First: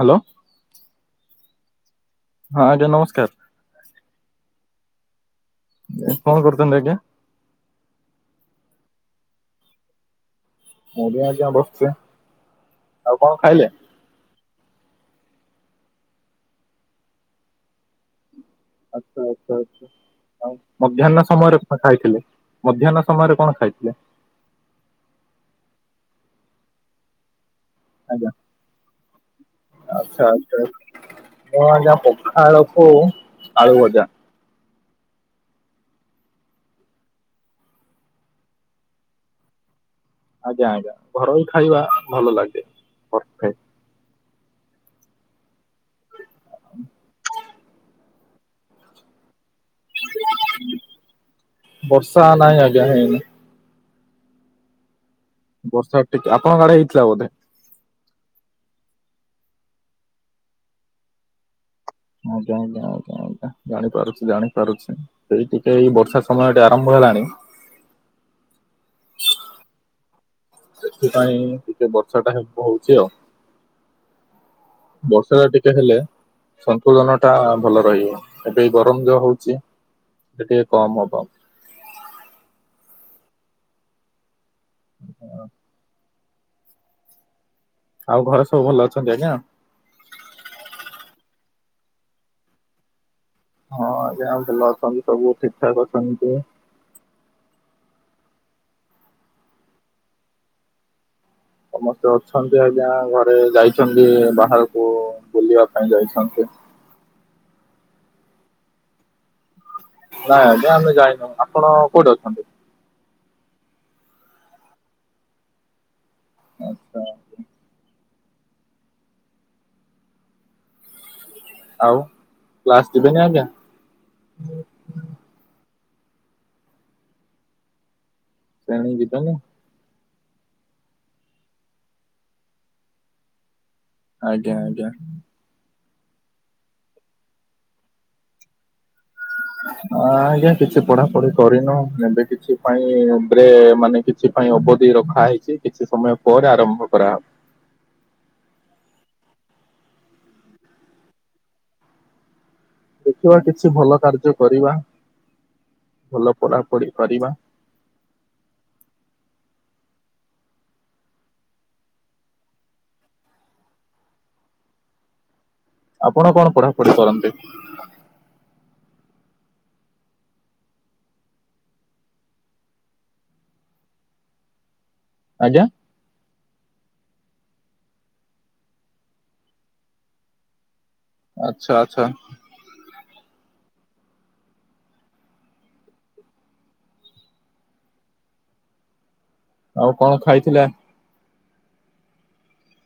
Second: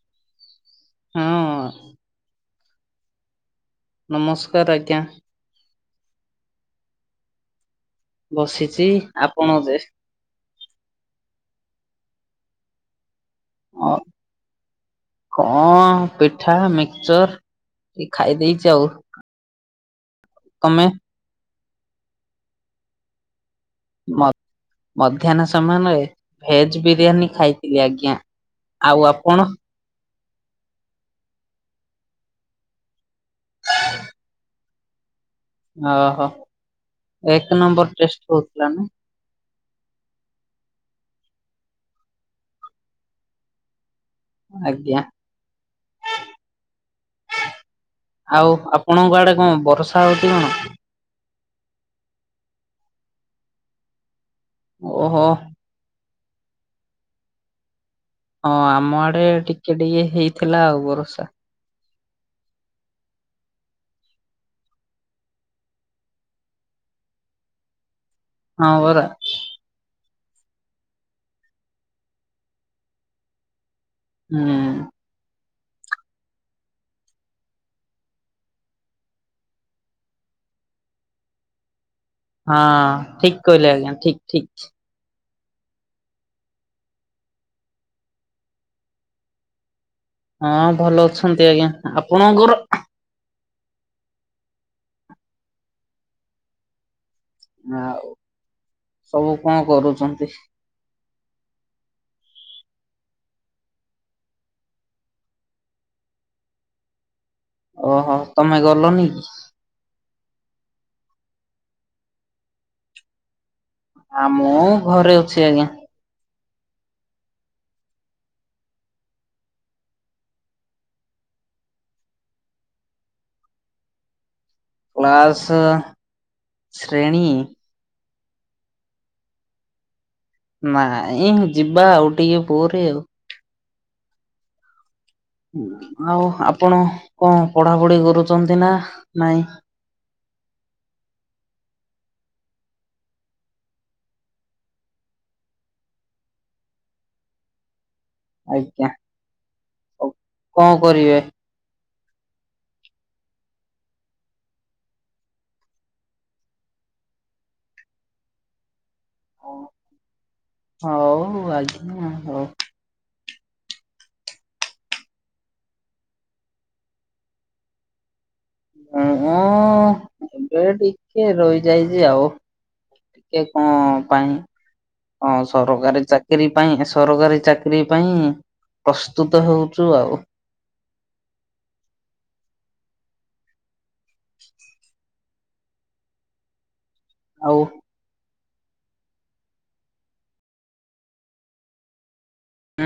Hello. ହଁ। ହଁ ଆଜ୍ଞା ନମସ୍କାର। କର ଆଜ୍ଞା। କଣ କରୁଚନ୍ତି ଏବେ? ବସିଛି ଆପଣ ଯେ ମୁବି ଆଜ୍ଞା ବସିଚି ଆଉ କଣ ଖାଇଲେ? ଅ କଣ ପିଠା ମିକସଚର ଟି ଖାଇ ଦେଇଛି ଆଉ ଆଚ୍ଛା ଆଚ୍ଛା ଆଛା ତମେ ମଧ୍ୟାନ ସମୟରେ ଖାଇଥିଲେ ମଧ୍ୟାହ୍ନ ସମୟରେ କଣ ଖାଇ ମ-ମଧ୍ୟାହ୍ନ ସମୟରେ ଭେଜ ବିରିୟାନୀ ଖାଇ ଆଜ୍ଞା ଆଉ ଆପଣ ଆଛା [unintelligible] ପଖାଳକୁ ଆଳୁ ଭଜା। ଓହୋ ଏକ ନମ୍ବର ଟେଷ୍ଟ ହଉଥିଲା ନା ଆଜ୍ଞା ଆଜ୍ଞା ଘରଇ ଖାଇବା ଭଲ ଲାଗେ ଘର ଖାଇ ଆଜ୍ଞା ଆଉ ଆପଣଙ୍କ ଆଡେ କଣ ବର୍ଷା ହଉଛି କଣ ବର୍ଷା ନାହିଁ ଆଜ୍ଞା ହେଇନି। ଓହୋ ବର୍ଷା ଟିକେ ଆପଣଙ୍କ ଗାଡେଇ ହେଇଥିଲା ବୋଧେ ହଁ ଆମ ଆଡେ ଟିକେ ଟିକେ ହେଇଥିଲା ଆଉ ବରସା ଆଜ୍ଞା ଆଜ୍ଞା ଆଜ୍ଞା ଜାଣିପାରୁଛି ଜାଣିପାରୁଛି ସେଇ ଟିକେ ଏଇ ବର୍ଷା ସମୟେ ଆରମ୍ଭ ହେଲାଣି ହଁ ବରା ଏଥିପାଇଁ ଟିକେ ବର୍ଷା ଟା ହଉଛି ଆଉ ହୁଁ ବର୍ଷା ଟା ହେଲେ ସନ୍ତୁଳନଟା ଭଲ ରହିବ ଏବେ ଗରମ ଯୋଉ ହଉଛି। ଟିକିଏ କମ୍ ହେବ। ହଁ ଠିକ୍ କହିଲେ ଆଜ୍ଞା ଠିକ୍ ଠିକ୍। ଆଉ ଘରେ ସବୁ ଭଲ ଅଛନ୍ତି ଆଜ୍ଞା? ହଁ ଭଲ ଅଛନ୍ତି ଆଜ୍ଞା ଆପଣଙ୍କର? ହଁ ଆଜ୍ଞା ଭଲ ଅଛନ୍ତି ସବୁ ଠିକ୍ ଠାକ୍ ଅଛନ୍ତି। ଆଉ ସବୁ କଣ କରୁଛନ୍ତି? ସମସ୍ତେ ଅଛନ୍ତି ଆଜ୍ଞା ଘରେ ଯାଇଛନ୍ତି ବାହାରକୁ ବୁଲିବା ପାଇଁ ଯାଇଛନ୍ତି? ଓହୋ ତମେ ଗଲନି? ନାଇଁ ଆଜ୍ଞା ଆମେ ଯାଇନୁ ଆପଣ କୋଉଠି ଅଛନ୍ତି? ଆ ମୁଁ ଘରେ ଅଛି ଆଜ୍ଞା। ଆଛା। ଆଉ କ୍ଲାସ ଯିବେନି ଆଜ୍ଞା? କ୍ଲାସ୍ ଶ୍ରେଣୀ? ଶ୍ରେଣୀ ଯିବେନି? ନାଇ ଯିବା ଆଉ ଟିକେ ପରେ ଆଉ। ଆଜ୍ଞା ଆଜ୍ଞା। ଆଉ ଆପଣ କଣ ପଢାପଢି କରୁଛନ୍ତି ନା? ନାଇଁ? ଆଁ ଆଜ୍ଞା କିଛି ପଢାପଢି କରିନୁ ଏବେ? କିଛି ପାଇଁ ମାନେ କିଛି ପାଇଁ ଅବଧି ରଖା ହେଇଛି କିଛି ସମୟ ପରେ ଆରମ୍ଭ କରାହବ। ଆଜ୍ଞା କଣ କରିବେ? ଦେଖିବା କିଛି ଭଲ କାର୍ଯ୍ୟ କରିବା। ଭଲ ପଢା ପଢି କରିବା। ହଉ ଆଜ୍ଞା ହଉ। ଆପଣ କଣ ପଢାପଢି କରନ୍ତି? ମୁଁ ଏବେ ଟିକେ ରହିଯାଇଛି ଆଉ। ଟିକେ କଣ ପାଇଁ ଆଜ୍ଞା ସରକାରୀ ଚାକିରି ପାଇଁ ସରକାରୀ ଚାକି ଚାକିରି ପାଇଁ ପ୍ରସ୍ତୁତ ହେଉଚୁ ଆଉ। ଆଚ୍ଛା ଆଛା। [inaudible] ଆଉ ଆଉ କଣ ଖାଇଥିଲା ଆ ଉ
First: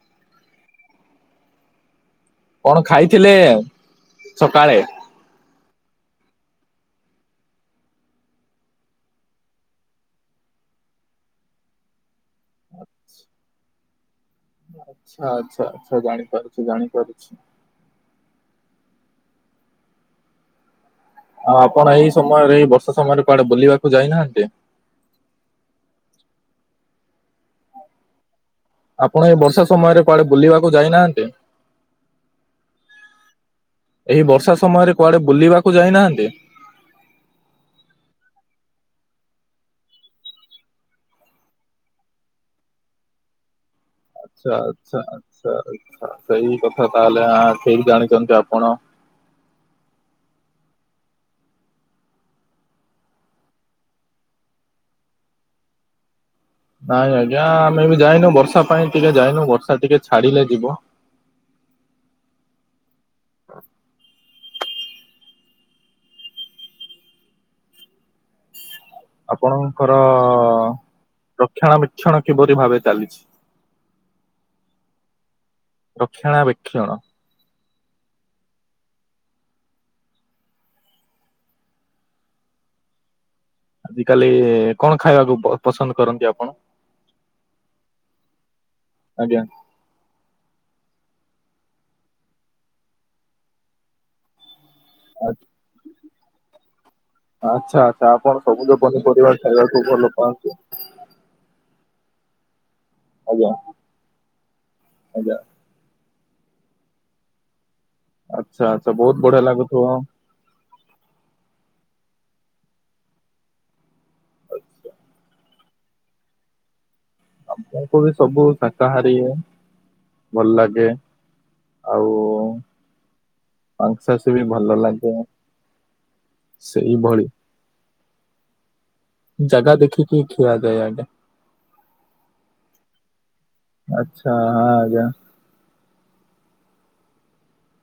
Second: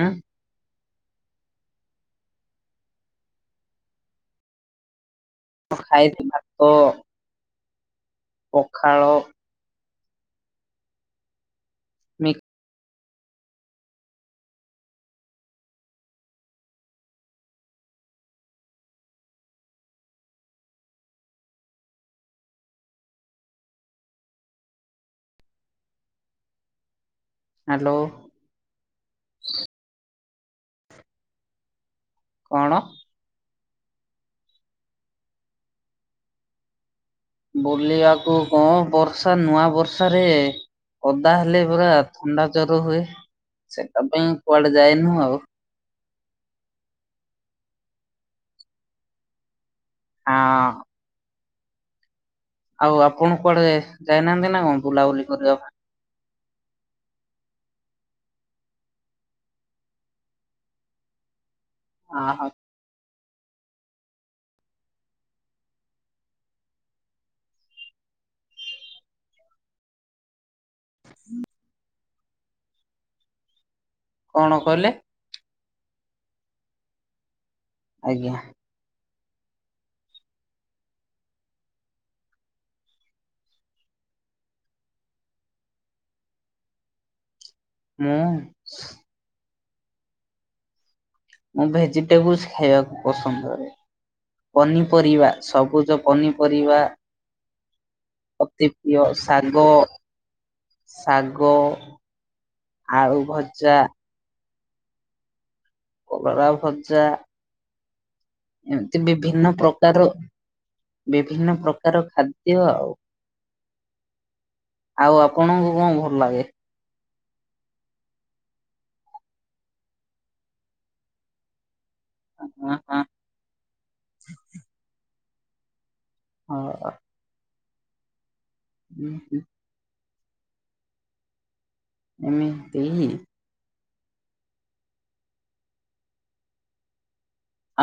କଣ ଖାଇଥିଲେ ସକାଳେ। ଖାଇଥିଲି ଭାତ। ପଖାଳ। ମି ଆଚ୍ଛ। ଆଚ୍ଛା ଆଛା ଆଚ୍ଛା ଜାଣି ପାରୁଛି ଜାଣିପାରୁଛି। ଆ ଆପଣ ଏଇ ସମୟରେ ଏଇ ବର୍ଷା ସମୟରେ କୁଆଡେ ବୁଲିବାକୁ ଯାଇନାହାନ୍ତି। [inaudible] ହ୍ୟାଲୋ। ଆପଣ ଏଇ ବର୍ଷା ସମୟରେ କଆଡେ ବୁଲିବାକୁ ଯାଇନାହାନ୍ତି। କଣ। ଏହି ବର୍ଷା ସମୟରେ କୁଆଡେ ବୁଲିବାକୁ ଯାଇନାହାନ୍ତି। ବୁଲିବାକୁ କଣ ବର୍ଷା ନୂଆ ବର୍ଷା ରେ ଓଦା ହେଲେ ପୁରା ଥଣ୍ଡା ଜର ହୁଏ ସେ ତା ପାଇଁ ଆଚ୍ଛା କୁଆଡ଼େ ଆଚ୍ଛା ଯାଇନୁ ଆଉ। ଆଚ୍ଛା ଆଚ୍ଛା ସେଇ କଥା ତାହେଲେ ଠିକ୍ ଜାଣିଛନ୍ତି ଆପଣ। ହଁ। ଆଉ ଆପଣ କୁଆଡେ ଯାଇନାହାନ୍ତି ନା କଣ ବୁଲାବୁଲି କରିବା ପାଇଁ। ନାଇଁ ଆଜ୍ଞା ଆମେ ବି ଯାଇନୁ ବର୍ଷା ପାଇଁ ଟିକେ ଯାଇନୁ ବର୍ଷା ଟିକେ ଛାଡ଼ିଲେ ଯିବୁ। [inaudible] ଆ ହଁ। [inaudible] ଆପଣଙ୍କର ରକ୍ଷଣା ଛଣ କିପରି ଭାବେ ଚାଲିଛି। କ‌‌ଣ କଲେ? ରକ୍ଷଣାବେକ୍ଷଣ। ଆଜ୍ଞା। ଆଜି କାଲି କଣ ଖାଇବାକୁ ପ ପସନ୍ଦ କରନ୍ତି ଆପଣ। ମୁଁ। ଆଜ୍ଞା। ମୁଁ ଭେଜିଟେବୁଲ ଖାଇବାକୁ ପସନ୍ଦ କରେ ପନିପରିବା ସବୁଜ ପ ପନିପରିବା। ଆଚ୍ଛା ଆଛା ଆପଣ ଅତି ସବୁଜ ପ୍ରିୟ ପନିପରିବା ଶାଗ ଖାଇବାକୁ ଭଲ ପାଆନ୍ତି। ଆଉ ଆଜ୍ଞା ଭଜା ଆଜ୍ଞା। କଲରା ଭଜଜା। ଆଚ୍ଛା ଆଚ୍ଛା ଏମିତି ବହୁତ ବଢିଆ ବିଭିନ୍ନ ଲାଗୁଥିବ ପ୍ରକାରର। ବିଭିନ୍ନ ପ୍ରକାର ଖାଦ୍ୟ ଆଉ। ଆଉ ଆପଣଙ୍କୁ କଣ ଭଲ ଲାଗେ? ଆମଙ୍କୁ ବି ସବୁ ସାକାହାରୀ ଭଲ ଲାଗେ। ଆଉ ଆଁ ଆଁ ମାଂସସୀ ବି ଭଲ ଲାଗେ। ହଁ ସେଇଭଳି। ଉଁ ଜାଗା ଦେଖିକିକ ଖିଆ ଯାଏ ଆଗେ। ଏମିତି ଆଚ୍ଛା ଆଜ୍ଞା।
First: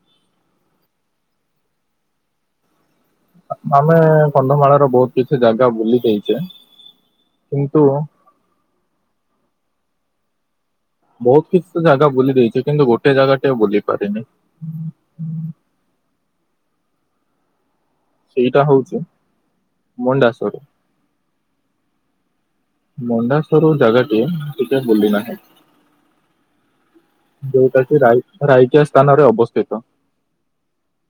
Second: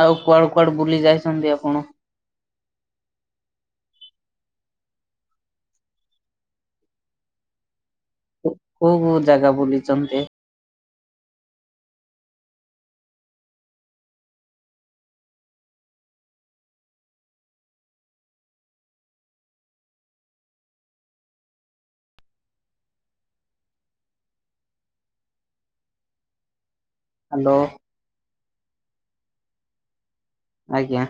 ଆଉ କୁଆଡୁ କୁଆଡୁ ବୁଲି ଯାଇଛନ୍ତି ଆପଣ। ଆମେ କନ୍ଧମାଳର ବହୁତ କିଛି ଜାଗା ବୁଲି ଦେଇଚେ କିନ୍ତୁ। କୋ କୋଉ କୋଉ ଜାଗା ବୁଲିଚନ୍ତି। ବହୁତ କିଛି ତ ଜାଗା ବୁଲି ଦେଇଚି କିନ୍ତୁ ଗୋଟେ ଜାଗା ଟେ ବୁଲି ପାରିନି। [inaudible] ସେଇଡା ହୋଉଛି ମଣ୍ଡାସରୁ। ମଣ୍ଡାସରୁ ଜାଗା ଟିଏ ଟିକେ ବୁଲିନାହିଁ। ହ୍ୟାଲୋ ଦେଉତାଛି ରାାଇ ରାୟକ ସ୍ଥାନରେ ଅବସ୍ଥିତ। ଆଜ୍ଞା।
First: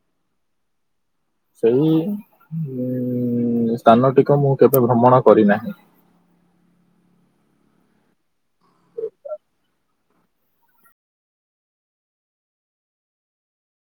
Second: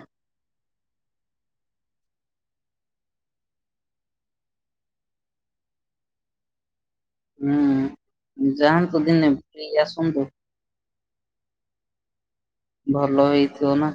ସେଇ ଉ ସ୍ଥାନଟିକୁ ମୁଁ କେବେ ଭ୍ରମଣ କରିନାହିଁ। ହୁଁ ଯାଆନ୍ତୁ ଦିନେ ବୁଲିକି ଆସନ୍ତୁ? ଭଲ ହେଇଥିବ ନା?